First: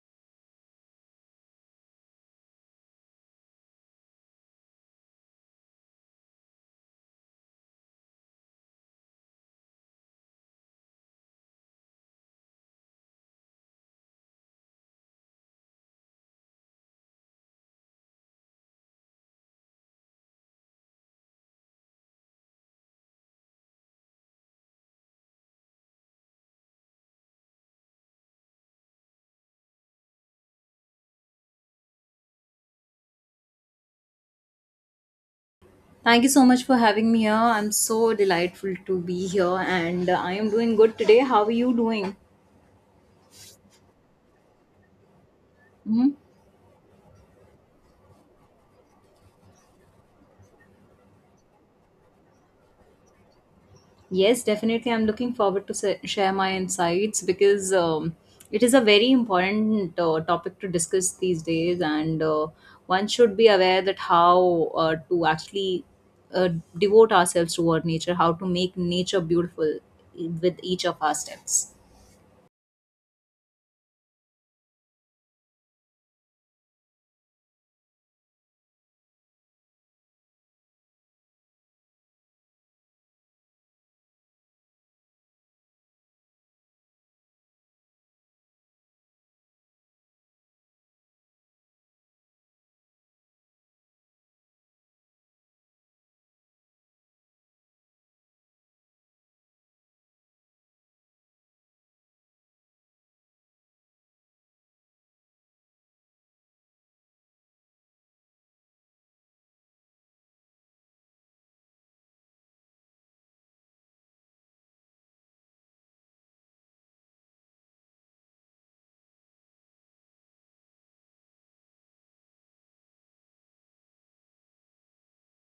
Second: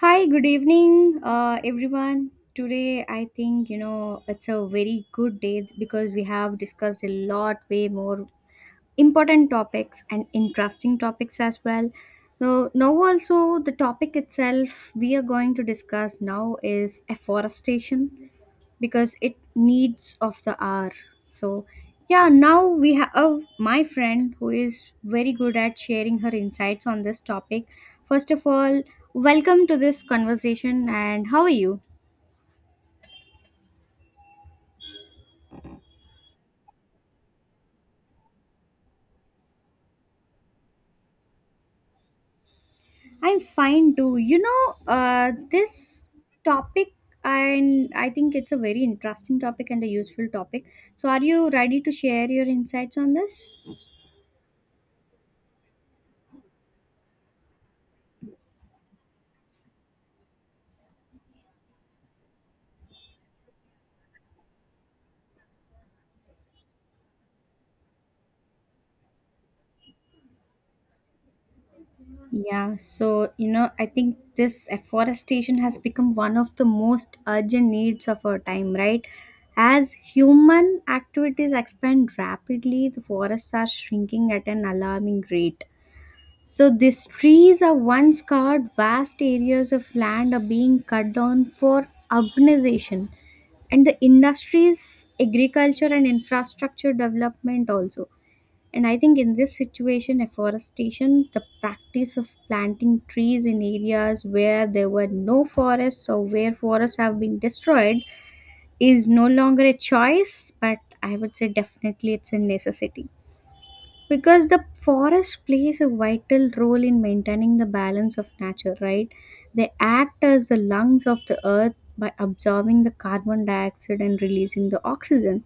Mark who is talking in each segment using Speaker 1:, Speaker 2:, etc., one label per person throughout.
Speaker 1: Hi, good evening, everyone. Today, I think you know it's a very good day because we have discussed a lot, way more important topics and interesting topics as well. So, now also the topic itself we are going to discuss now is afforestation because it needs of the hour so yeah, now we have my friend who is very good at sharing her insights on this topic. First of all, welcome to this conversation and how are you?
Speaker 2: Thank you so much for having me here. I'm so delightful to be here and I am doing good today. How are you doing?
Speaker 1: I'm fine too, you know, this
Speaker 2: Hmm.
Speaker 1: topic. And I think it's a very interesting topic and a useful topic, so are you ready to share your insights on this?
Speaker 2: Yes, definitely. I'm looking forward to share my insights because it is a very important topic to discuss these days and one should be aware that how to actually uh, devote ourselves toward nature, how to make nature beautiful with each of our steps.
Speaker 1: Yeah, so you know, I think this afforestation has become one of the most urgent needs of our time, right? As human activities expand rapidly, the forests are shrinking at an alarming rate. So these trees are once covered vast areas of land are being cut down for urbanization and the industries, agriculture and infrastructure development also. And I think in this situation, afforestation, the practice of planting trees in areas where there were no forests or where forests have been destroyed, is no longer a choice, but I would say definitely it's a necessity. Because the forest plays a vital role in maintaining the balance of nature, right? They act as the lungs of the earth by absorbing the carbon dioxide and releasing the oxygen,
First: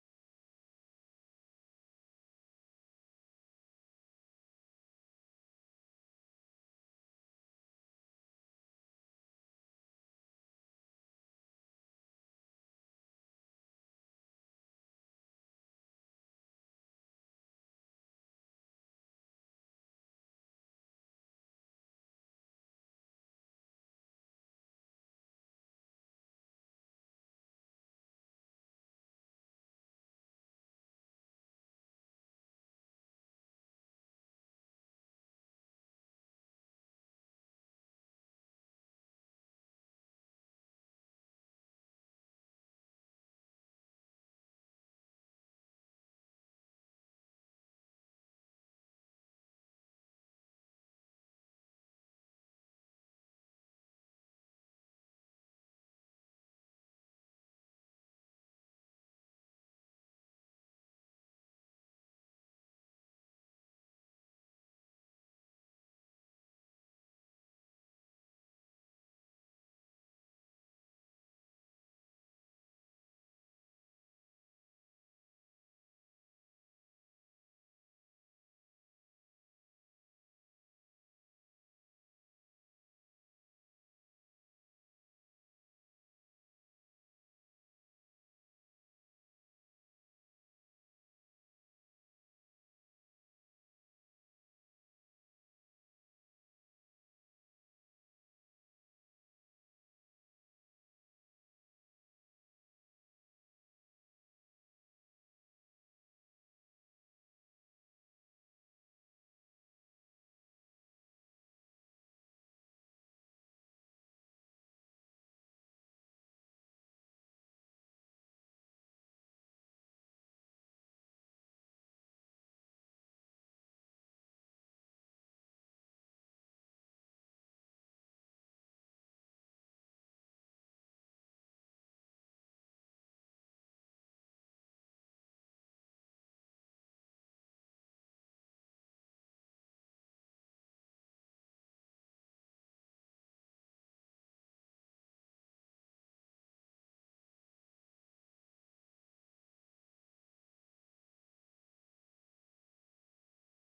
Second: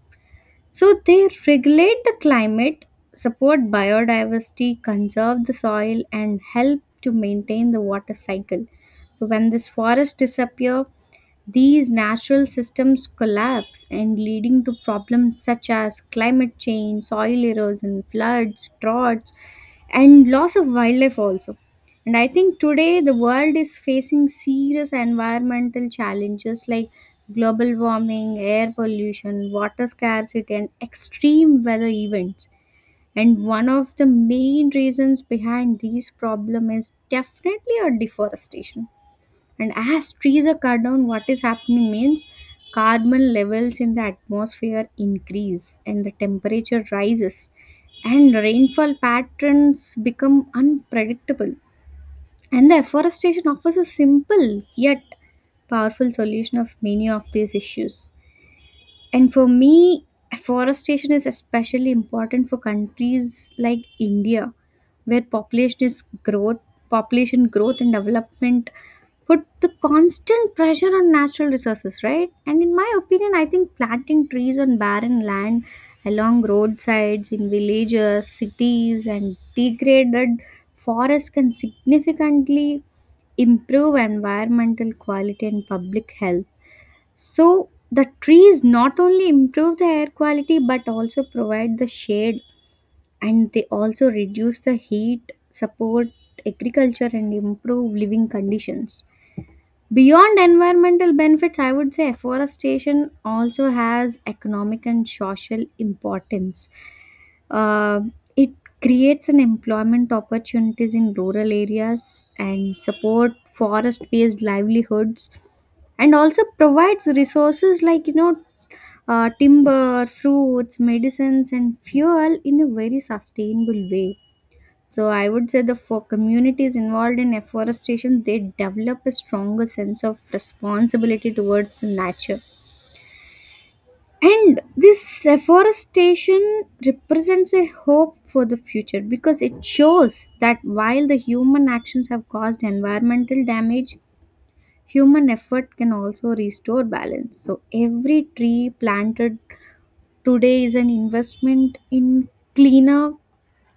Speaker 1: so they regulate the climate, support biodiversity, conserve the soil, and help to maintain the water cycle. So when this forest disappear, these natural systems collapse and leading to problems such as climate change, soil erosion, floods, droughts, and loss of wildlife also. And I think today the world is facing serious environmental challenges like global warming, air pollution, water scarcity, and extreme weather events. And one of the main reasons behind these problems is definitely a deforestation. And as trees are cut down, what is happening means carbon levels in the atmosphere increase and the temperature rises and rainfall patterns become unpredictable, and the afforestation offers a simple yet powerful solution of many of these issues. And for me, forestation is especially important for countries like India, where population growth and development put the constant pressure on natural resources, right? And in my opinion, I think planting trees on barren land along roadsides in villages, cities, and degraded forests can significantly improve environmental quality and public health, so the trees not only improve the air quality but also provide the shade and they also reduce the heat, support agriculture and improve living conditions. Beyond environmental benefits, I would say afforestation also has economic and social importance. Uh, it creates an employment opportunities in rural areas and support forest-based livelihoods, and also provides resources like timber, fruits, medicines, and fuel in a very sustainable way, so I would say the for communities involved in afforestation, they develop a stronger sense of responsibility towards the nature. And this afforestation represents a hope for the future because it shows that while the human actions have caused environmental damage, human effort can also restore balance. So every tree planted today is an investment in cleaner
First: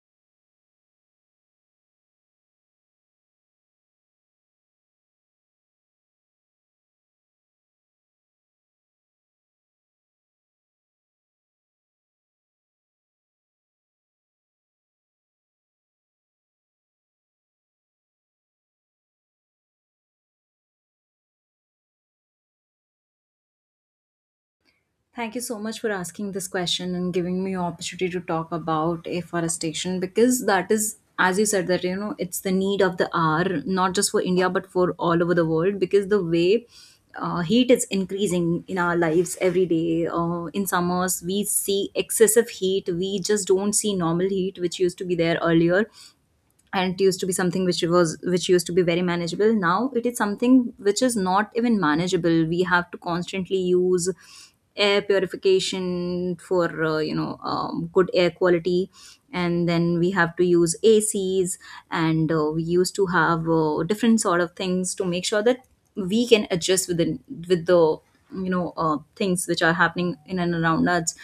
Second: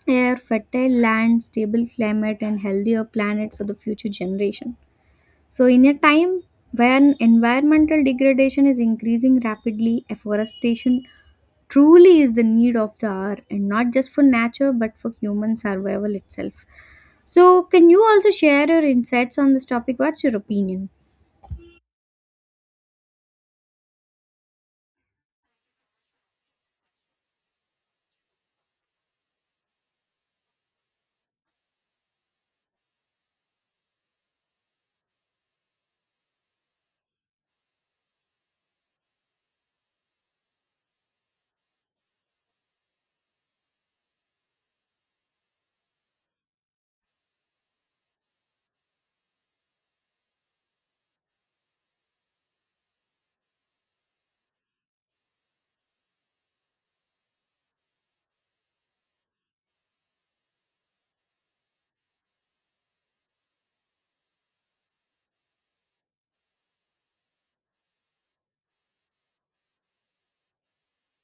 Speaker 1: air, fertile land, stable climate, and healthier planet for the future generation. So, in a time when environmental degradation is increasing rapidly, afforestation truly is the need of the hour, and not just for nature but for human survival itself. So, can you also share your insights on this topic? What's your opinion?
Speaker 2: Thank you so much for asking this question and giving me opportunity to talk about afforestation because that is, as you said, that you know it's the need of the hour, not just for India but for all over the world, because the way heat is increasing in our lives every day. In summers, we see excessive heat. We just don't see normal heat, which used to be there earlier, and it used to be something which was which used to be very manageable. Now it is something which is not even manageable. We have to constantly use air purification for you know, good air quality, and then we have to use ACs, and we used to have different sort of things to make sure that we can adjust with the you know, things which are happening in and around us.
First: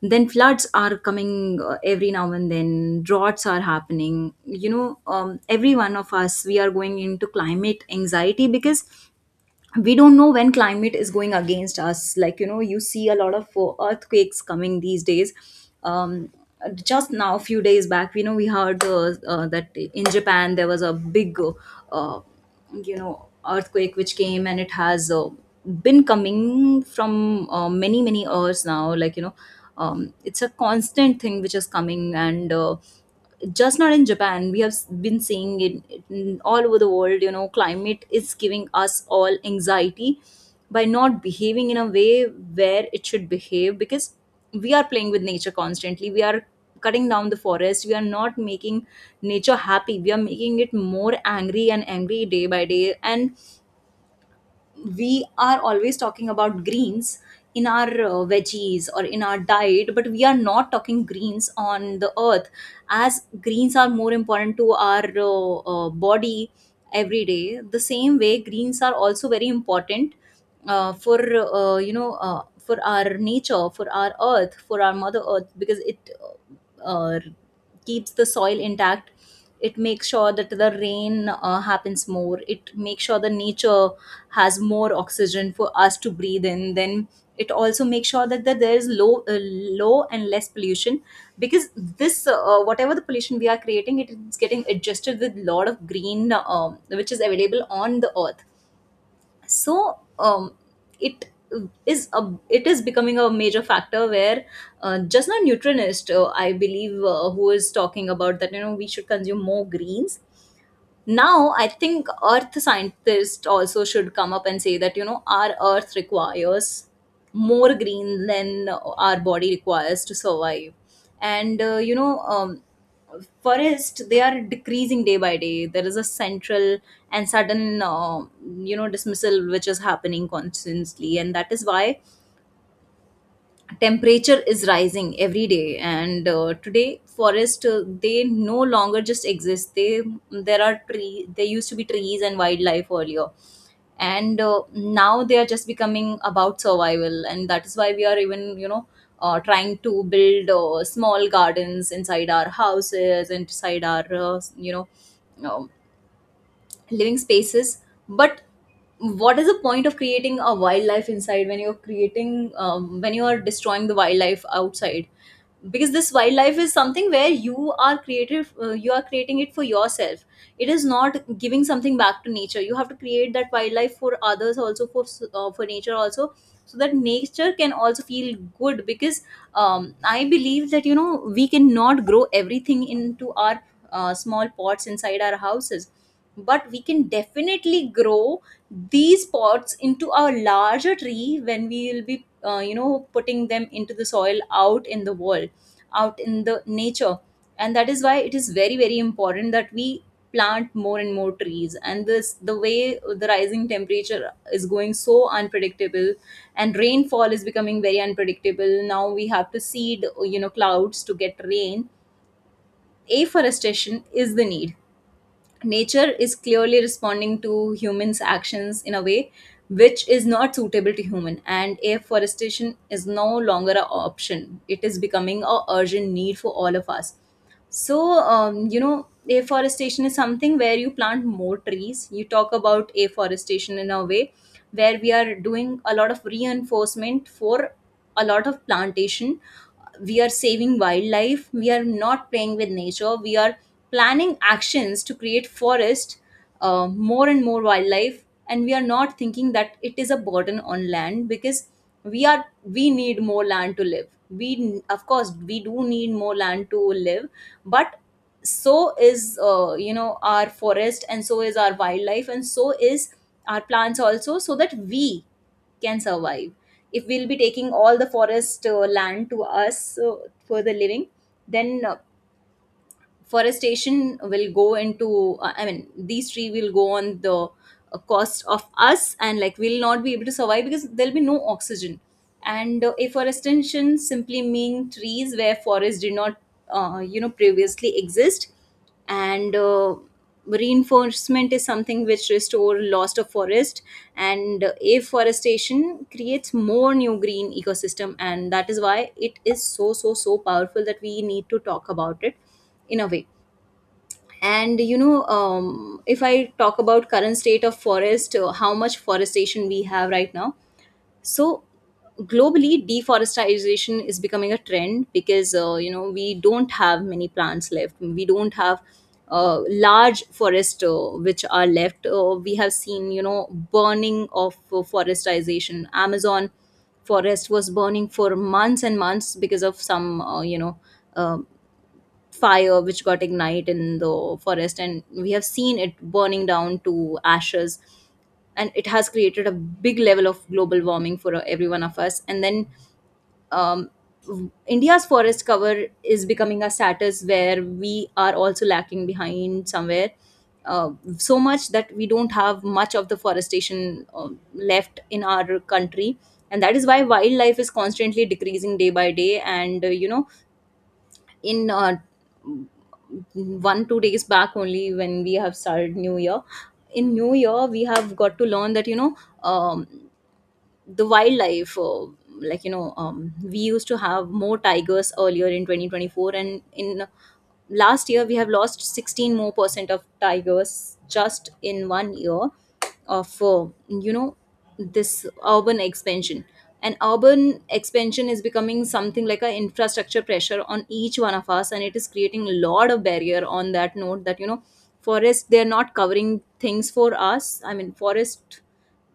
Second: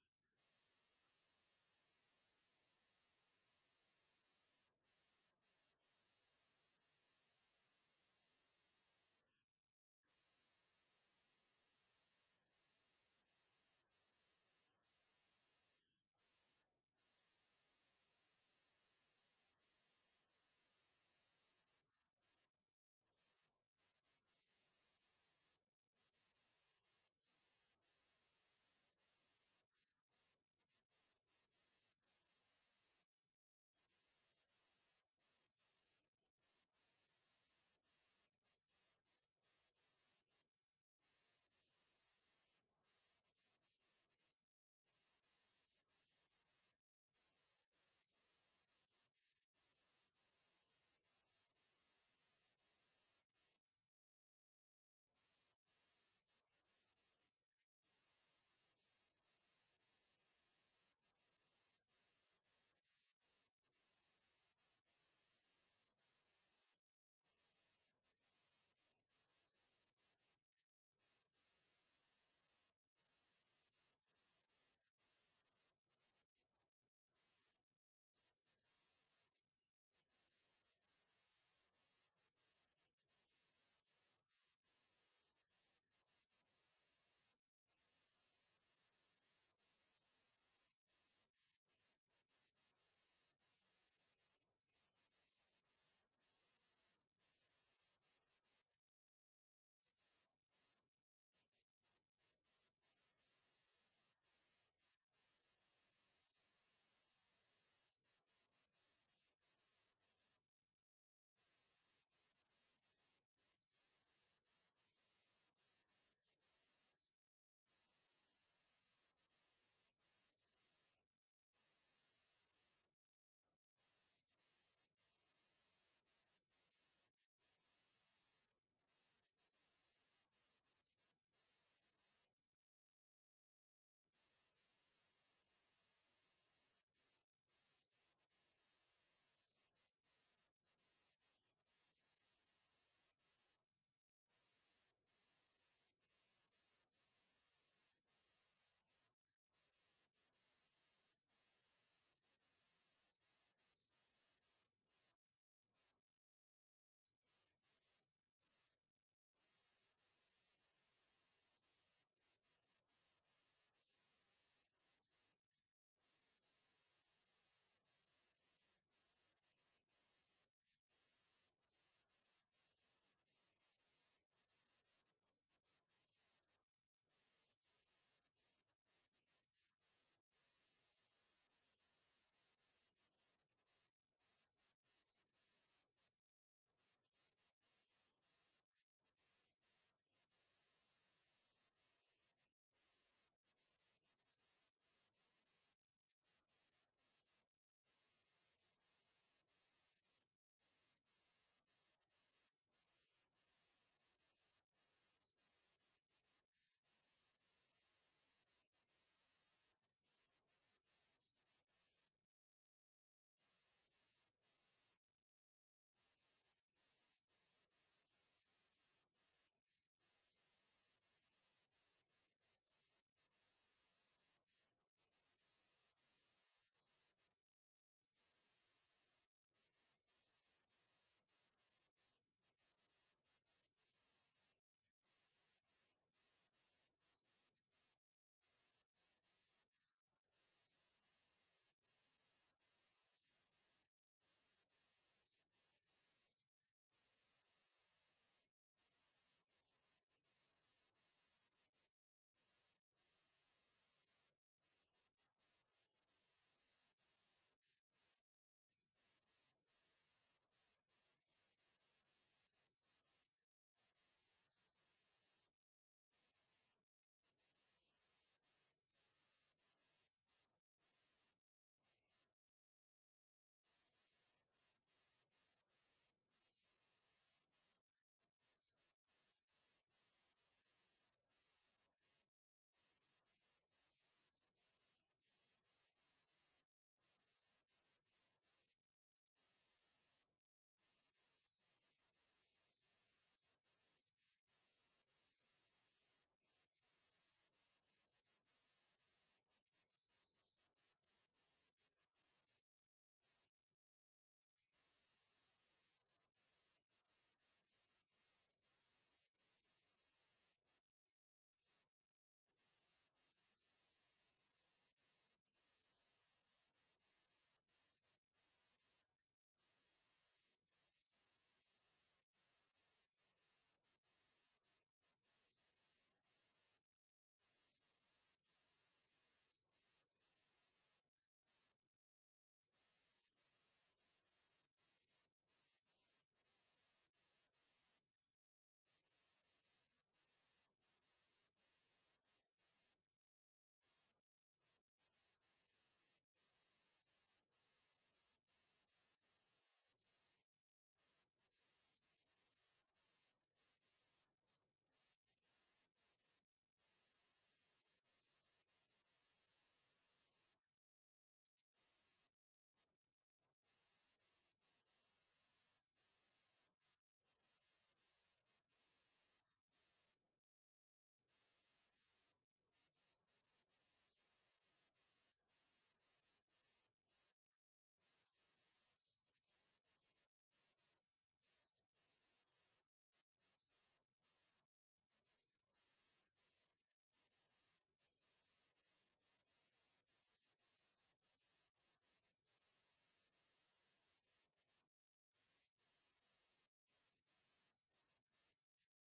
Speaker 2: Then floods are coming every now and then, droughts are happening, you know, every one of us, we are going into climate anxiety because we don't know when climate is going against us. Like, you know, you see a lot of earthquakes coming these days. um just now, a few days back, we know we heard that in Japan there was a big uh, you know, earthquake which came, and it has been coming from many many years now, like, you know, it's a constant thing which is coming. And just not in Japan, we have been seeing it all over the world. You know, climate is giving us all anxiety by not behaving in a way where it should behave, because we are playing with nature constantly. We are cutting down the forest. We are not making nature happy. We are making it more angry and angry day by day. And we are always talking about greens in our veggies or in our diet, but we are not talking greens on the earth. As greens are more important to our body every day, the same way greens are also very important for you know, for our nature, for our earth, for our mother earth, because it uh, uh, keeps the soil intact. It makes sure that the rain happens more. It makes sure the nature has more oxygen for us to breathe in. Then it also makes sure that, that there is low low and less pollution, because this whatever the pollution we are creating, it is getting adjusted with lot of green, which is available on the earth. So, it is a, it is becoming a major factor where just now nutritionist, I believe, who is talking about that, you know, we should consume more greens. Now I think earth scientists also should come up and say that, you know, our earth requires more green than our body requires to survive. And you know, forest, they are decreasing day by day. There is a central and sudden you know, dismissal which is happening constantly, and that is why temperature is rising every day. And today forest, they no longer just exist. They there used to be trees and wildlife earlier, and now they are just becoming about survival. And that is why we are even, you know, trying to build small gardens inside our houses, inside our you know, um, living spaces. But what is the point of creating a wildlife inside when you're creating, when you are destroying the wildlife outside? Because this wildlife is something where you are creative you are creating it for yourself. It is not giving something back to nature. You have to create that wildlife for others also, for for nature also, so that nature can also feel good. Because, I believe that, you know, we cannot grow everything into our small pots inside our houses, but we can definitely grow these pots into a larger tree when we will be, you know, putting them into the soil out in the world, out in the nature. And that is why it is very very important that we plant more and more trees. And this, the way the rising temperature is going so unpredictable, and rainfall is becoming very unpredictable, now we have to seed, you know, clouds to get rain. Afforestation is the need. Nature is clearly responding to humans actions in a way which is not suitable to human, and afforestation is no longer an option. It is becoming a urgent need for all of us. So, you know, afforestation is something where you plant more trees. You talk about afforestation in a way where we are doing a lot of reinforcement for a lot of plantation. We are saving wildlife. We are not playing with nature. We are planning actions to create forest, more and more wildlife. And we are not thinking that it is a burden on land, because we are we need more land to live. We, of course we do need more land to live, but so is you know, our forest, and so is our wildlife, and so is our plants also, so that we can survive. If we'll be taking all the forest land to us for the living, then forestation will go into, I mean, these three will go on the cost of us, and like, we'll not be able to survive because there'll be no oxygen. And afforestation simply mean trees where forests did not, you know, previously exist. And reinforcement is something which restore lost of forest. And afforestation creates more new green ecosystem, and that is why it is so so so powerful that we need to talk about it in a way. And you know, if I talk about current state of forest, how much forestation we have right now. So globally, deforestation is becoming a trend, because you know, we don't have many plants left. We don't have large forest which are left. Uh, we have seen, you know, burning of forestation. Amazon forest was burning for months and months because of some, you know, uh, fire which got ignited in the forest, and we have seen it burning down to ashes. And it has created a big level of global warming for every one of us. And then, um, India's forest cover is becoming a status where we are also lacking behind somewhere, uh, so much that we don't have much of the forestation left in our country. And that is why wildlife is constantly decreasing day by day. And you know, in one two days back only, when we have started new year, in new year we have got to learn that, you know, um, the wildlife, like, you know, we used to have more tigers earlier in 2024, and in last year we have lost 16% more of tigers just in one year of, you know, this urban expansion. And urban expansion is becoming something like a infrastructure pressure on each one of us, and it is creating a lot of barrier on that note, that, you know, forest, they're not covering things for us. I mean, forest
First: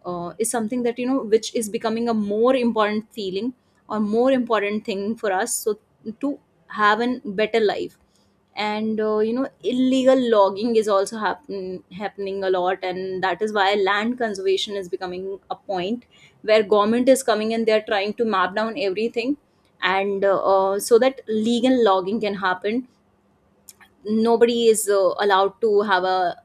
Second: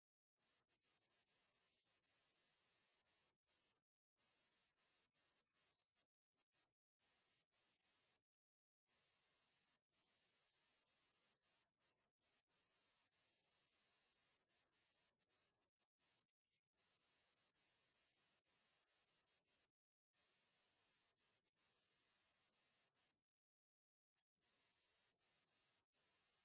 Speaker 2: is something that, you know, which is becoming a more important feeling or more important thing for us, so to have a better life. And you know, illegal logging is also happening a lot, and that is why land conservation is becoming a point where government is coming and they are trying to map down everything, and so that legal logging can happen. Nobody is allowed to have a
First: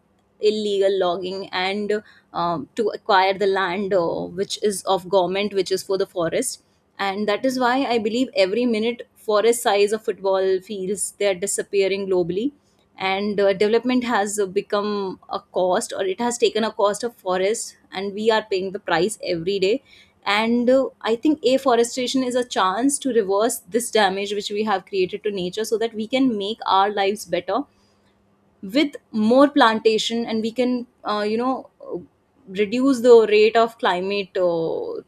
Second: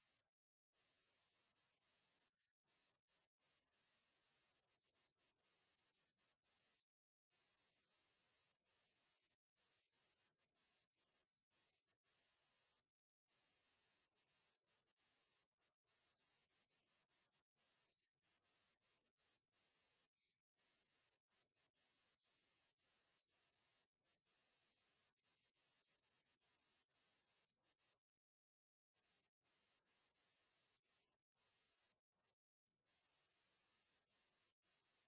Speaker 2: illegal logging, and, to acquire the land which is of government, which is for the forest. And that is why I believe every minute forest size of football fields, they are disappearing globally. And development has become a cost, or it has taken a cost of forest, and we are paying the price every day. And I think afforestation is a chance to reverse this damage which we have created to nature, so that we can make our lives better with more plantation, and we can, you know, reduce the rate of climate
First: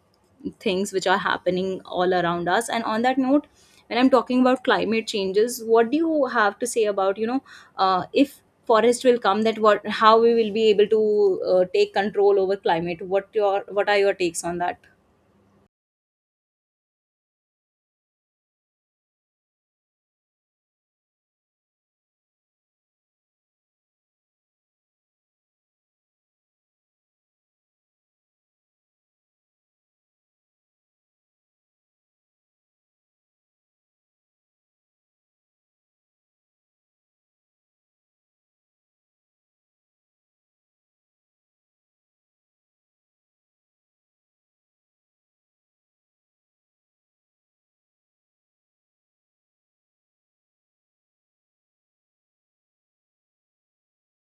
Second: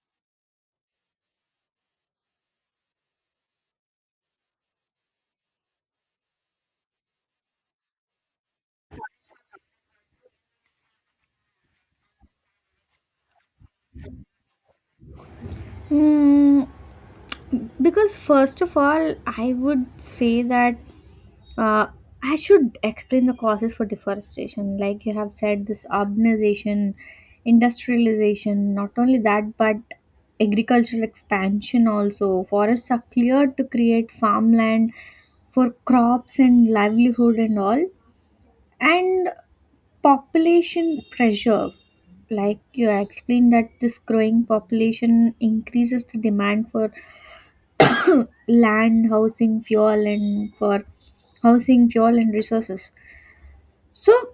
Speaker 2: things which are happening all around us. And on that note, when I'm talking about climate changes, what do you have to say about if forest will come, that what how we will be able to take control over climate? What are your takes on that?
Speaker 1: Hmm, because first of all, I would say that Uh, I should explain the causes for deforestation. Like you have said, this urbanization, industrialization, not only that, but agricultural expansion also. Forests are cleared to create farmland for crops and livelihood and all. And population pressure. Like you explained, that this growing population increases the demand for land, housing, fuel, and for housing, fuel, and resources. So,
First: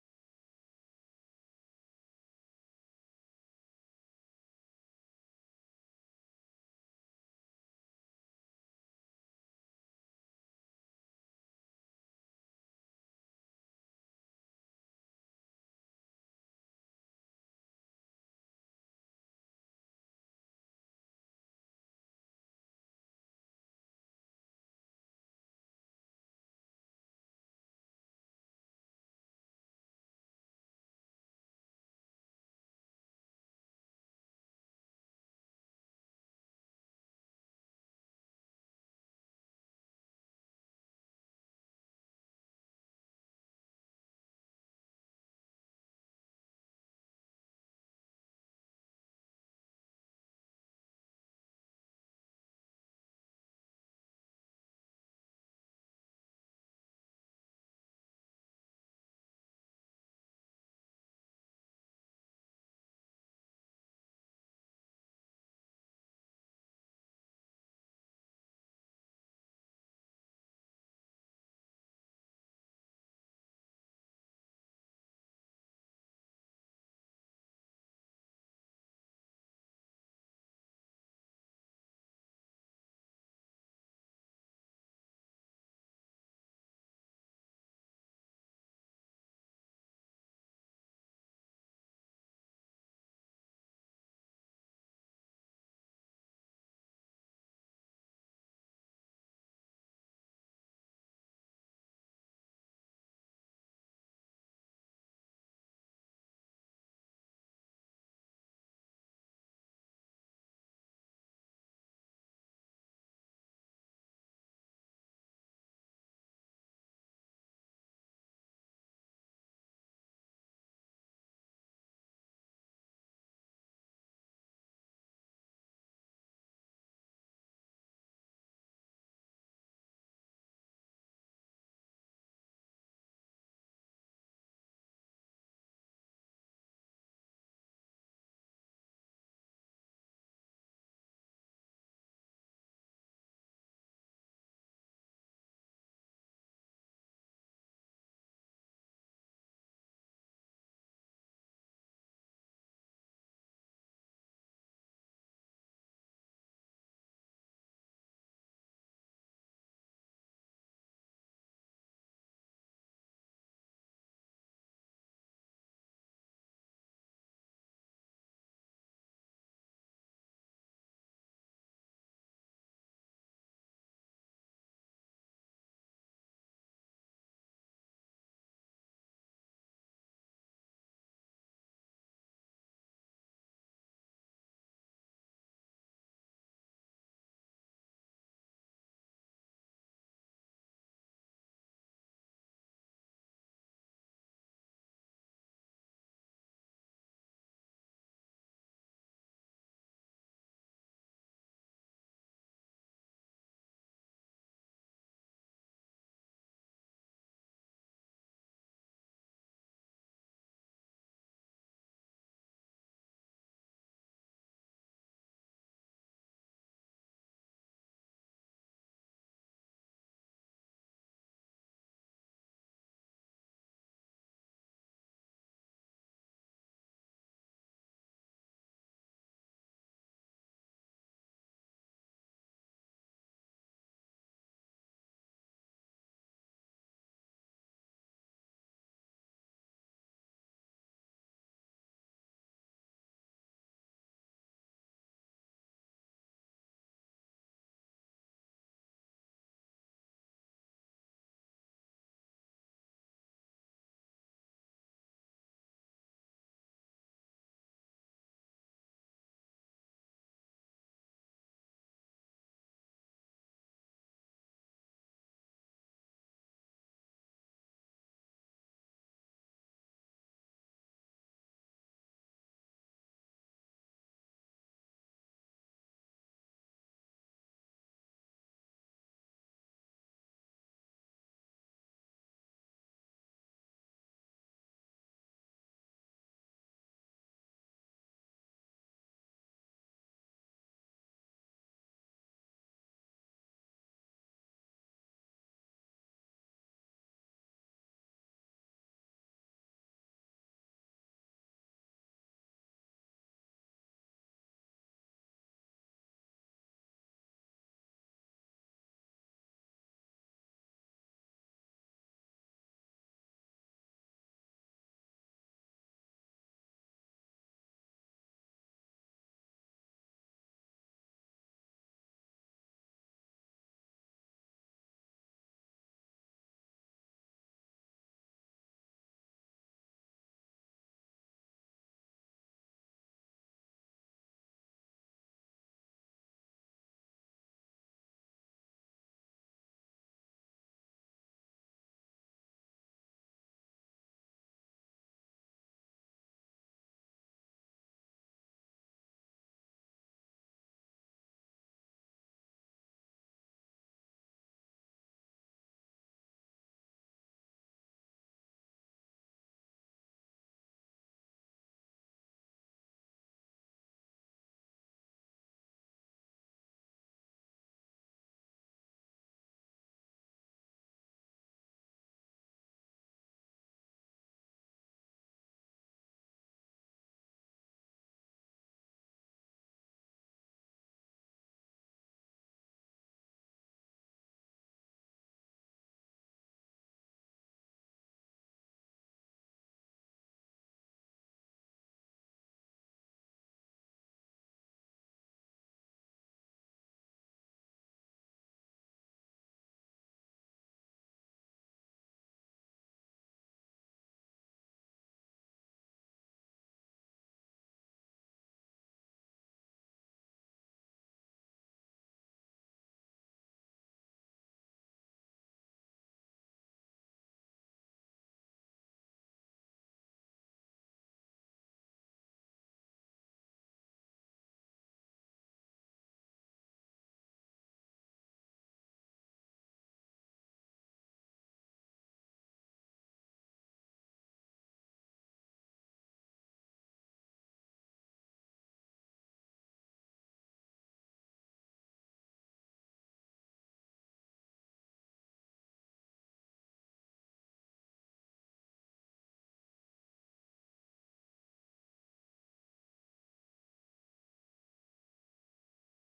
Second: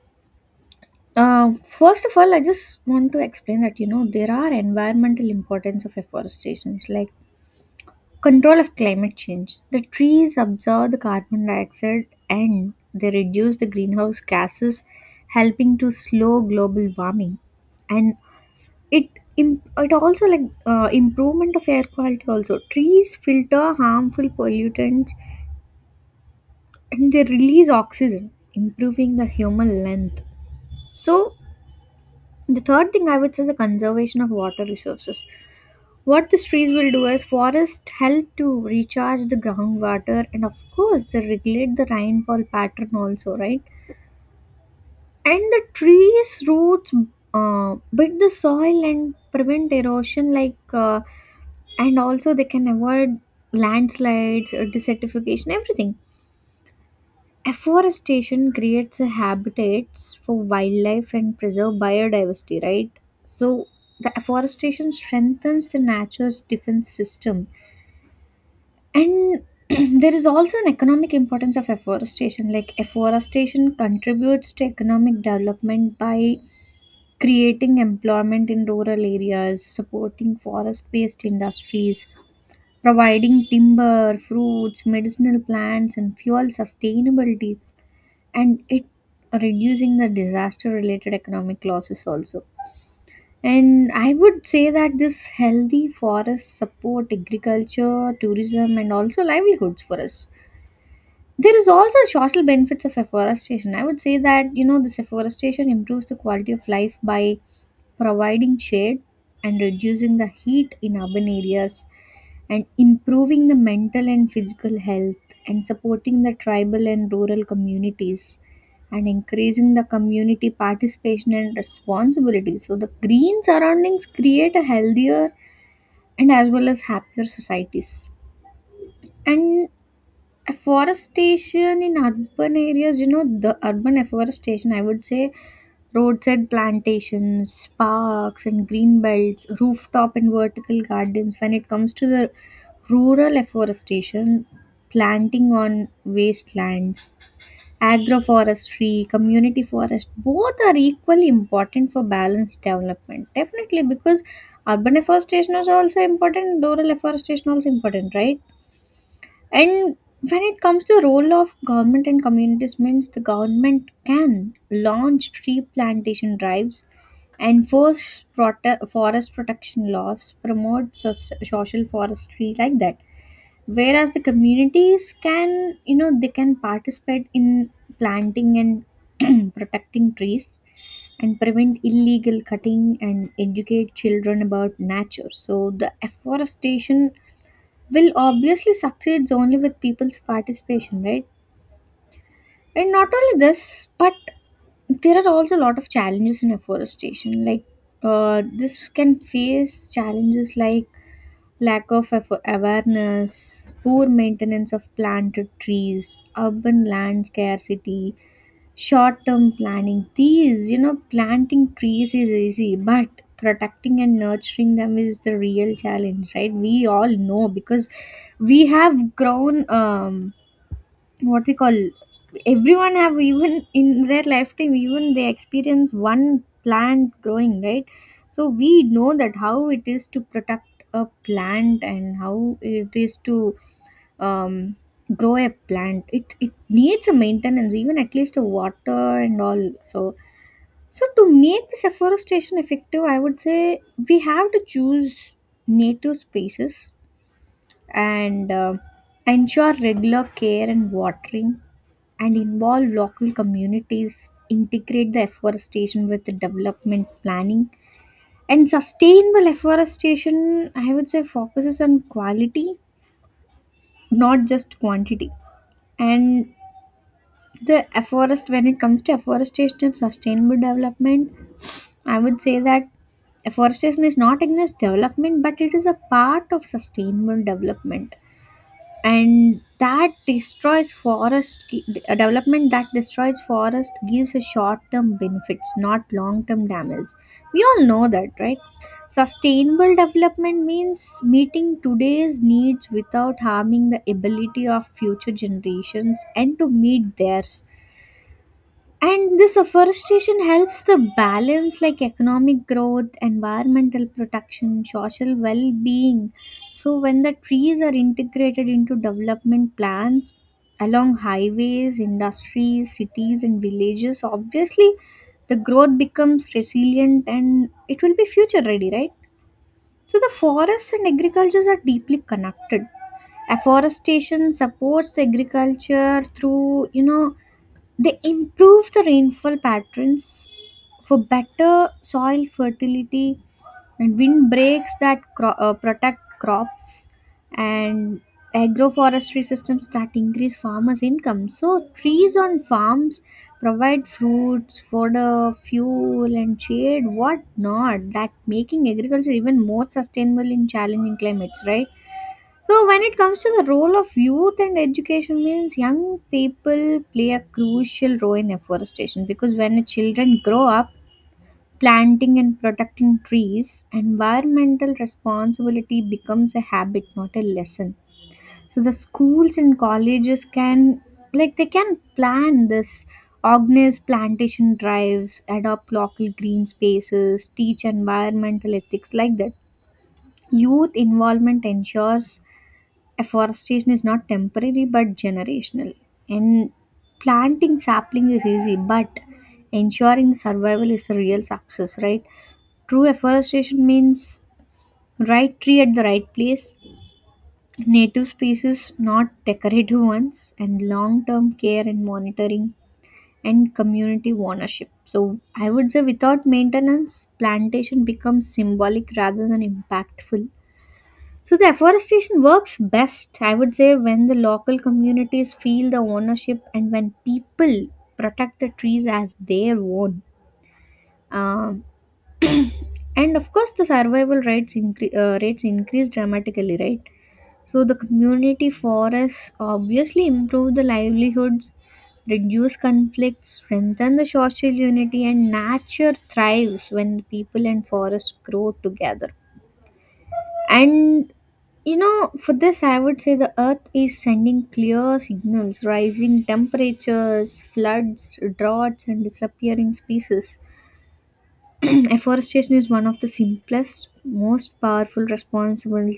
Speaker 1: first of all, I just want to explain that you know there are environmental importance of afforestation, like control of climate change. The trees absorb the carbon dioxide and they reduce the greenhouse gases, helping to slow global warming, and it it also like improvement of air quality. Also, trees filter harmful pollutants and they release oxygen, improving the human length. So the third thing I would say is the conservation of water resources. What these trees will do is forests help to recharge the groundwater and of course they regulate the rainfall pattern also, right? And the trees roots bit the soil and prevent erosion, like and also they can avoid landslides, desertification, everything. Afforestation creates a habitats for wildlife and preserve biodiversity, right? So the afforestation strengthens the nature's defense system. And there is also an economic importance of afforestation. Like afforestation contributes to economic development by creating employment in rural areas, supporting forest-based industries, providing timber, fruits, medicinal plants, and fuel sustainability, and it reducing the disaster related economic losses also. And I would say that this healthy forest support agriculture tourism and also livelihoods for us. There is also social benefits of afforestation. I would say that you know this afforestation improves the quality of life by providing shade and reducing the heat in urban areas and improving the mental and physical health and supporting the tribal and rural communities and increasing the community participation and responsibility, so the green surroundings create a healthier and as well as happier societies. And afforestation in urban areas, you know, the urban afforestation, I would say, roadside plantations, parks and green belts, rooftop and vertical gardens. When it comes to the rural afforestation, planting on wastelands, agroforestry, community forest, both are equally important for balanced development. Definitely because urban afforestation is also important, rural afforestation also important, right? And when it comes to role of government and communities means the government can launch tree plantation drives, enforce prote- forest protection laws, promote sus- social forestry like that. Whereas the communities can, you know, they can participate in planting and protecting trees and prevent illegal cutting and educate children about nature. So the afforestation will obviously succeeds only with people's participation, right? And not only this, but there are also a lot of challenges in afforestation. Like this can face challenges like lack of affo- awareness, poor maintenance of planted trees, urban land scarcity, short term planning. These, you know, planting trees is easy, but protecting and nurturing them is the real challenge, right? We all know because we have grown. What we call everyone have even in their lifetime even they experience one plant growing right, so we know that how it is to protect a plant and how it is to um, grow a plant. It needs a maintenance even at least a water and all, so to make this afforestation effective I would say we have to choose native spaces and ensure regular care and watering and involve local communities, integrate the afforestation with the development planning, and sustainable afforestation I would say focuses on quality, not just quantity. And the afforest when it comes to afforestation and sustainable development, I would say that afforestation is not against development but it is a part of sustainable development. And that destroys forest gi- A development that destroys forest gives a short-term benefits not long-term damage, we all know that right? Sustainable development means meeting today's needs without harming the ability of future generations and to meet theirs, and this afforestation helps the balance like economic growth, environmental protection, social well-being. So when the trees are integrated into development plans along highways, industries, cities and villages, obviously the growth becomes resilient and it will be future ready, right? So the forests and agricultures are deeply connected. Afforestation supports the agriculture through, you know, they improve the rainfall patterns for better soil fertility, and wind breaks that protect crops, and agroforestry systems that increase farmers income. So trees on farms provide fruits, fodder, fuel and shade, what not, that making agriculture even more sustainable in challenging climates, right? So when it comes to the role of youth and education means young people play a crucial role in afforestation because when children grow up planting and protecting trees, environmental responsibility becomes a habit, not a lesson. So the schools and colleges can, like, they can plan this, organize plantation drives, adopt local green spaces, teach environmental ethics, like that. Youth involvement ensures afforestation is not temporary but generational. And planting sapling is easy, but ensuring survival is the real success, right? True afforestation means right tree at the right place, native species, not decorative ones, and long term care and monitoring and community ownership. So, I would say without maintenance, plantation becomes symbolic rather than impactful. So, the afforestation works best, I would say, when the local communities feel the ownership and when people protect the trees as their own. Um, and of course the rates increase dramatically, right? So the community forests obviously improve the livelihoods, reduce conflicts, strengthen the social unity, and nature thrives when people and forests grow together. And you know, for this I would say the earth is sending clear signals: rising temperatures, floods, droughts and disappearing species. Afforestation is one of the simplest, most powerful responsible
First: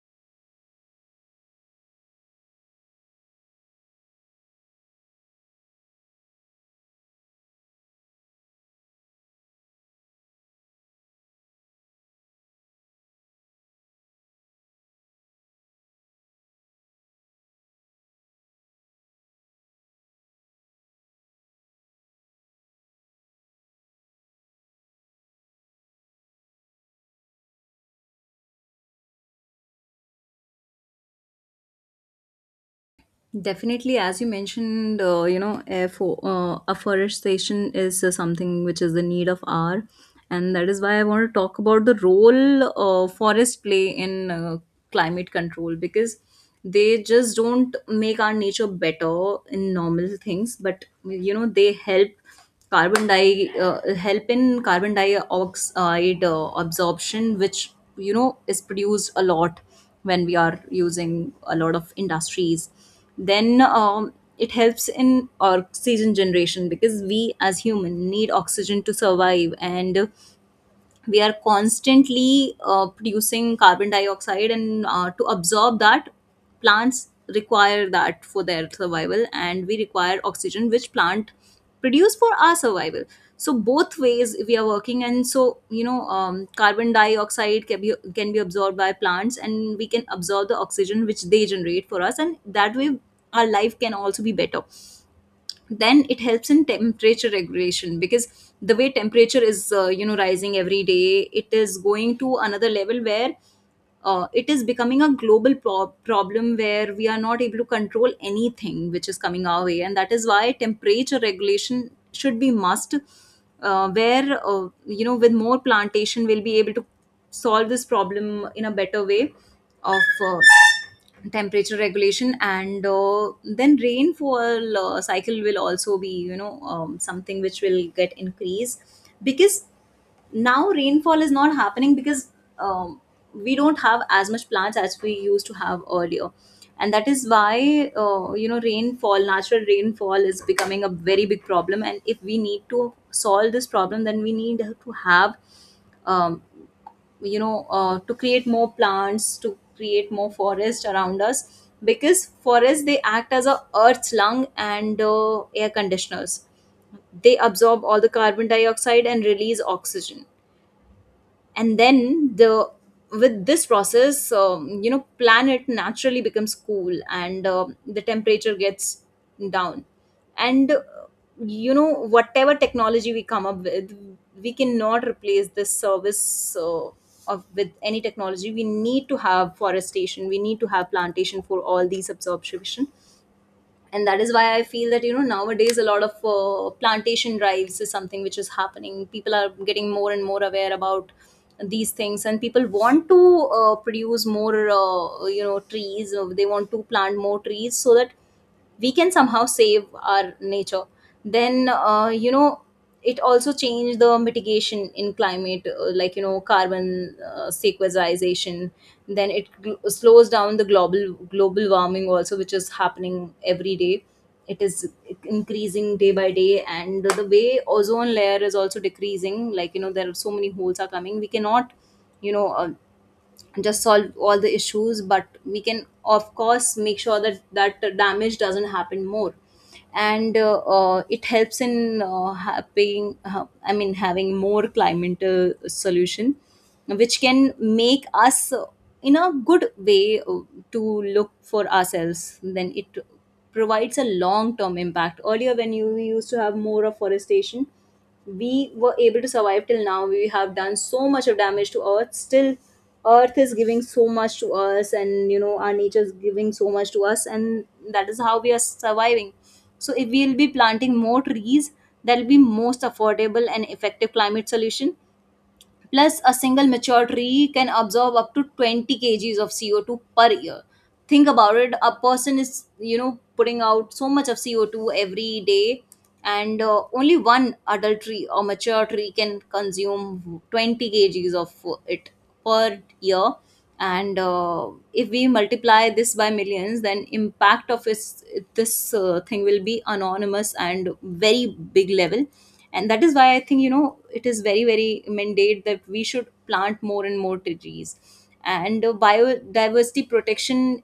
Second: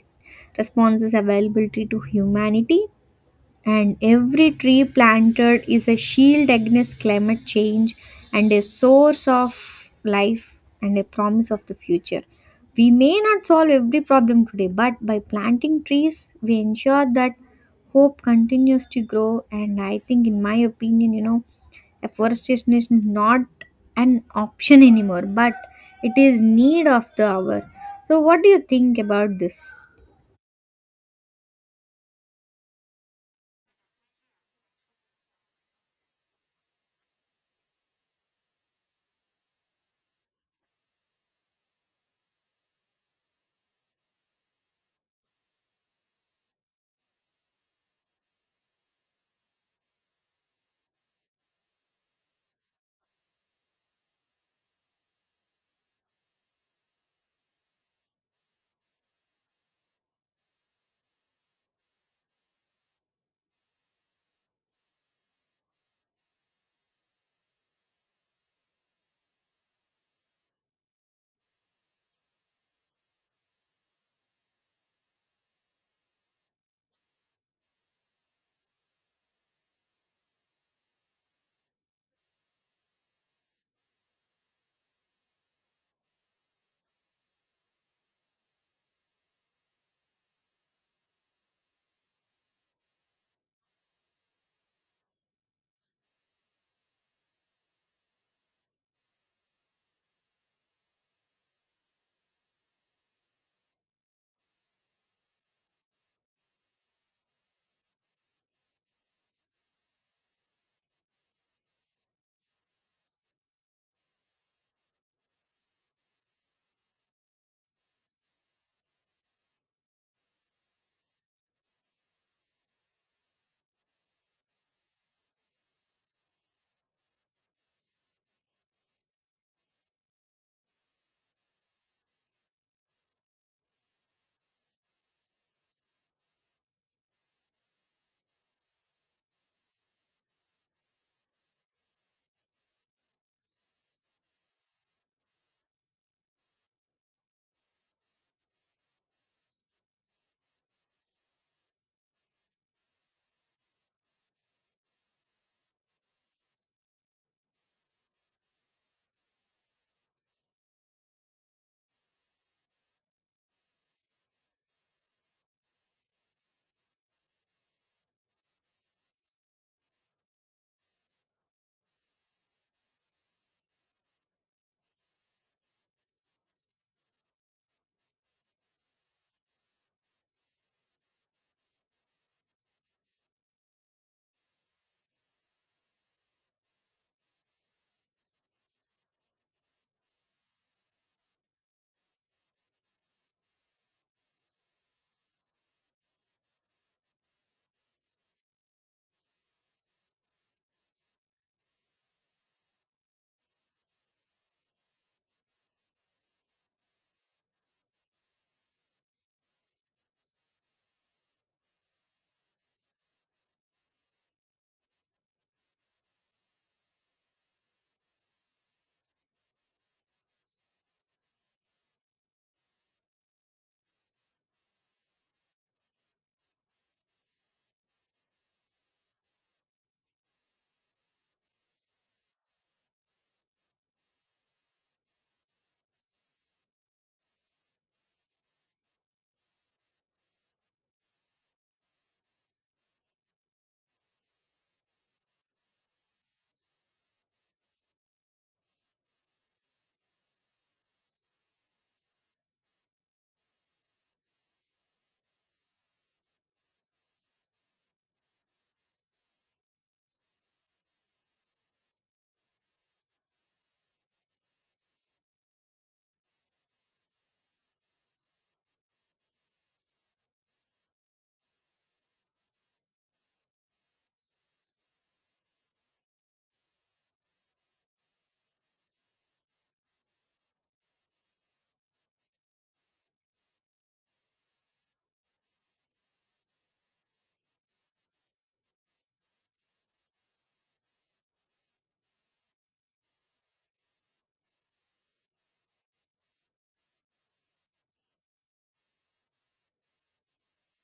Speaker 1: responses availability to humanity, and every tree planted is a shield against climate change and a source of life and a promise of the future. We may not solve every problem today, but by planting trees, we ensure that hope continues to grow. And I think, in my opinion, you know, afforestation is not an option anymore, but it is need of the hour. So, what do you think about this?
Speaker 2: Definitely, as you mentioned, afforestation is something which is the need of our, and that is why I want to talk about the role forest play in climate control because they just don't make our nature better in normal things, but they help carbon di help in carbon dioxide absorption, which is produced a lot when we are using a lot of industries. Then it helps in oxygen generation because we as human need oxygen to survive, and we are constantly producing carbon dioxide, and to absorb that, plants require that for their survival, and we require oxygen which plant produce for our survival. So both ways we are working, and so carbon dioxide can be absorbed by plants, and we can absorb the oxygen which they generate for us, and that way our life can also be better. Then it helps in temperature regulation, because the way temperature is rising every day, it is going to another level, where it is becoming a problem where we are not able to control anything which is coming our way, and that is why temperature regulation should be must. Where with more plantation we'll be able to solve this problem in a better way of uh, temperature regulation. And then rainfall cycle will also be, something which will get increased, because now rainfall is not happening because um, we don't have as much plants as we used to have earlier. And that is why rainfall, natural rainfall, is becoming a very big problem, and if we need to solve this problem then we need to have, um, to create more plants, to create more forest around us. Because forests, they act as a earth's lung and air conditioners. They absorb all the carbon dioxide and release oxygen, and then the with this process planet naturally becomes cool, and the temperature gets down. And you know whatever technology we come up with, we cannot replace this service of with any technology. We need to have forestation, we need to have plantation for all these absorption. And that is why I feel that, nowadays a lot of plantation drives is something which is happening. People are getting more and more aware about these things, and people want to produce more, trees. They want to plant more trees so that we can somehow save our nature. Then it also changed the mitigation in climate, carbon sequestration. Then it slows down the global warming also, which is happening every day. It is increasing day by day. And the way ozone layer is also decreasing, there are so many holes are coming. We cannot you know uh, just solve all the issues, but we can of course make sure that that damage doesn't happen more. And it helps in having, I mean, having more climate solution which can make us, in a good way, to look for ourselves. Then it provides a long term impact. Earlier, when you used to have more afforestation, we were able to survive. Till now we have done so much of damage to earth, still earth is giving so much to us, and our nature is giving so much to us, and that is how we are surviving. So if we will be planting more trees, that will be most affordable and effective climate solution. Plus, a single mature tree can absorb up to 20 kgs of CO2 per year. Think about it, a person is, putting out so much of CO2 every day, and only one adult tree or mature tree can consume 20 kgs of it per year. And if we multiply this by millions, then impact this thing will be anonymous and very big level. And that is why I think, it is very very mandate that we should plant more and more trees. And biodiversity protection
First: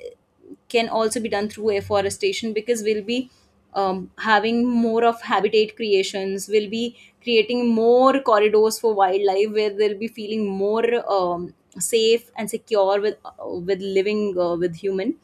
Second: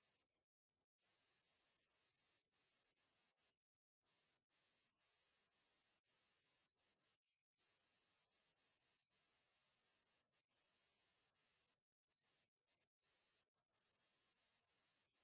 Speaker 2: can also be done through afforestation, because we'll be, having more of habitat creations. We'll be creating more corridors for wildlife, where they'll be feeling more, um, safe and secure with, with living with human.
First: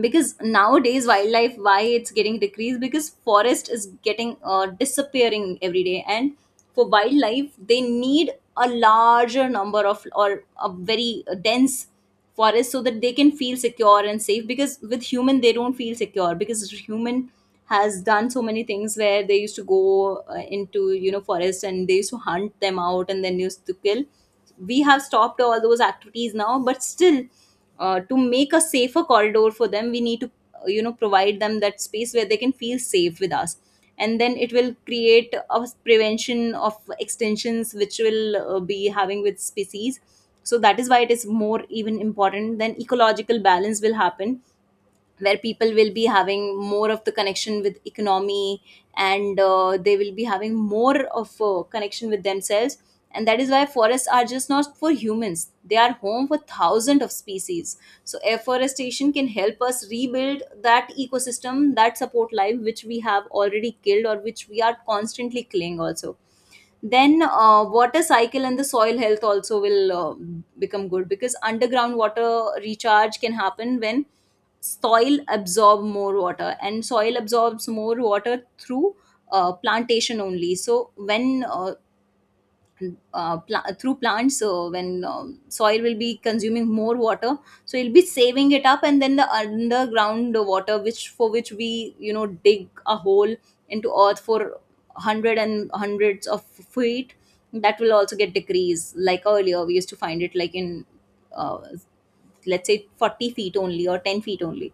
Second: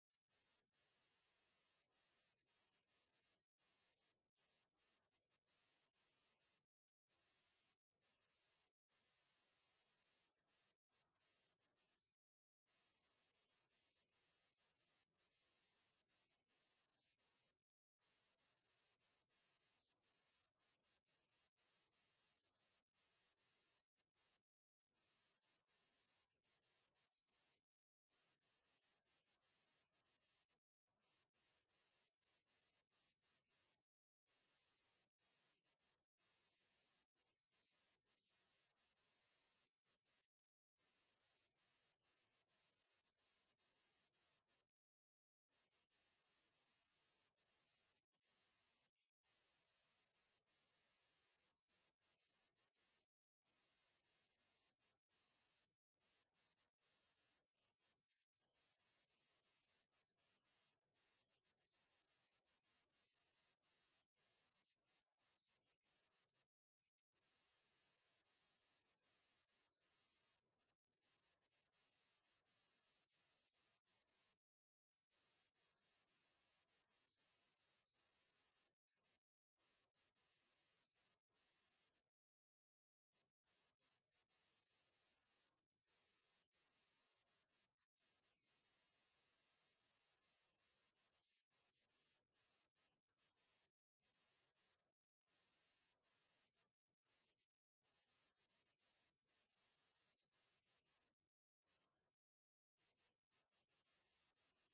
Speaker 2: Because nowadays wildlife why it's getting decreased, because forest is getting disappearing every day, and for wildlife they need a larger number of, or a very dense forest, so that they can feel secure and safe. Because with human they don't feel secure, because human has done so many things, where they used to go into, forest, and they used to hunt them out and then used to kill. We have stopped all those activities now, but still to make a safer corridor for them, we need to provide them that space where they can feel safe with us. And then it will create a prevention of extensions which will be having with species. So that is why it is more even important. Then ecological balance will happen, where people will be having more of the connection with economy, and they will be having more of a connection with themselves. And that is why forests are just not for humans, they are home for thousands of species. So afforestation can help us rebuild that ecosystem that support life, which we have already killed, or which we are constantly killing also. Then water cycle and the soil health also will become good, because underground water recharge can happen when soil absorb more water, and soil absorbs more water through plantation only. So when through plants, so when soil will be consuming more water, so it'll be saving it up. And then the underground water, which for which we dig a hole into earth for hundred and hundreds of feet, that will also get decreased. Like earlier we used to find it, like in uh, let's say 40 feet only, or 10 feet only.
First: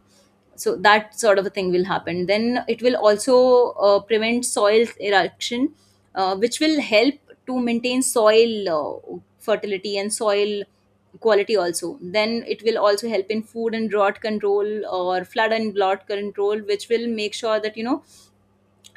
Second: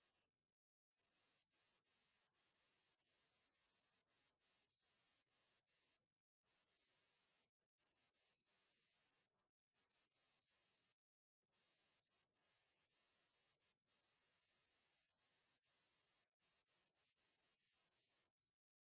Speaker 2: So that sort of a thing will happen. Then it will also prevent soil erosion, which will help to maintain soil fertility and soil quality also. Then it will also help in food and drought control, or flood and drought control, which will make sure that,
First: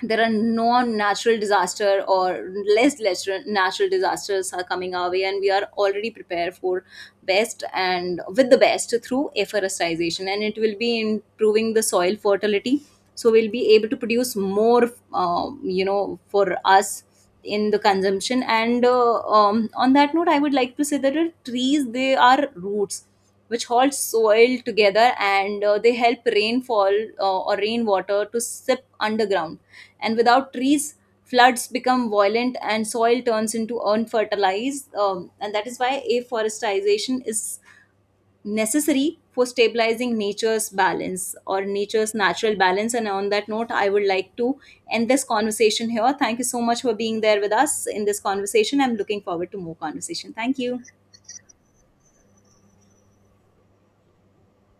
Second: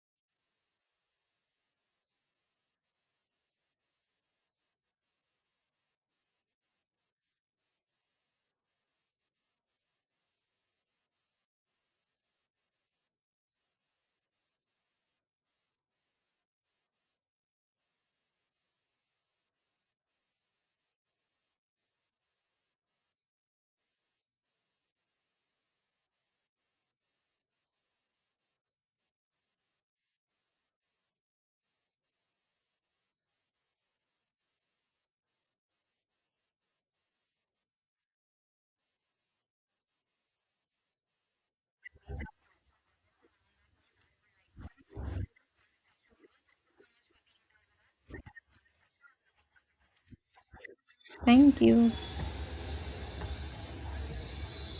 Speaker 2: there are non-natural disaster or lesser natural disasters are coming our way, and we are already prepared for best and with the best through afforestation. And it will be improving the soil fertility, so we'll be able to produce more, for us in the consumption. And on that note, I would like to say that the trees, they are roots which hold soil together, and they help rainfall, or rainwater, to sip underground. And without trees, floods become violent and soil turns into unfertilized. And that is why afforestation is necessary for stabilizing nature's balance, or nature's natural balance. And on that note, I would like to end this conversation here. Thank you so much for being there with us in this conversation. I'm looking forward to more conversation. Thank you.
Speaker 1: Thank you.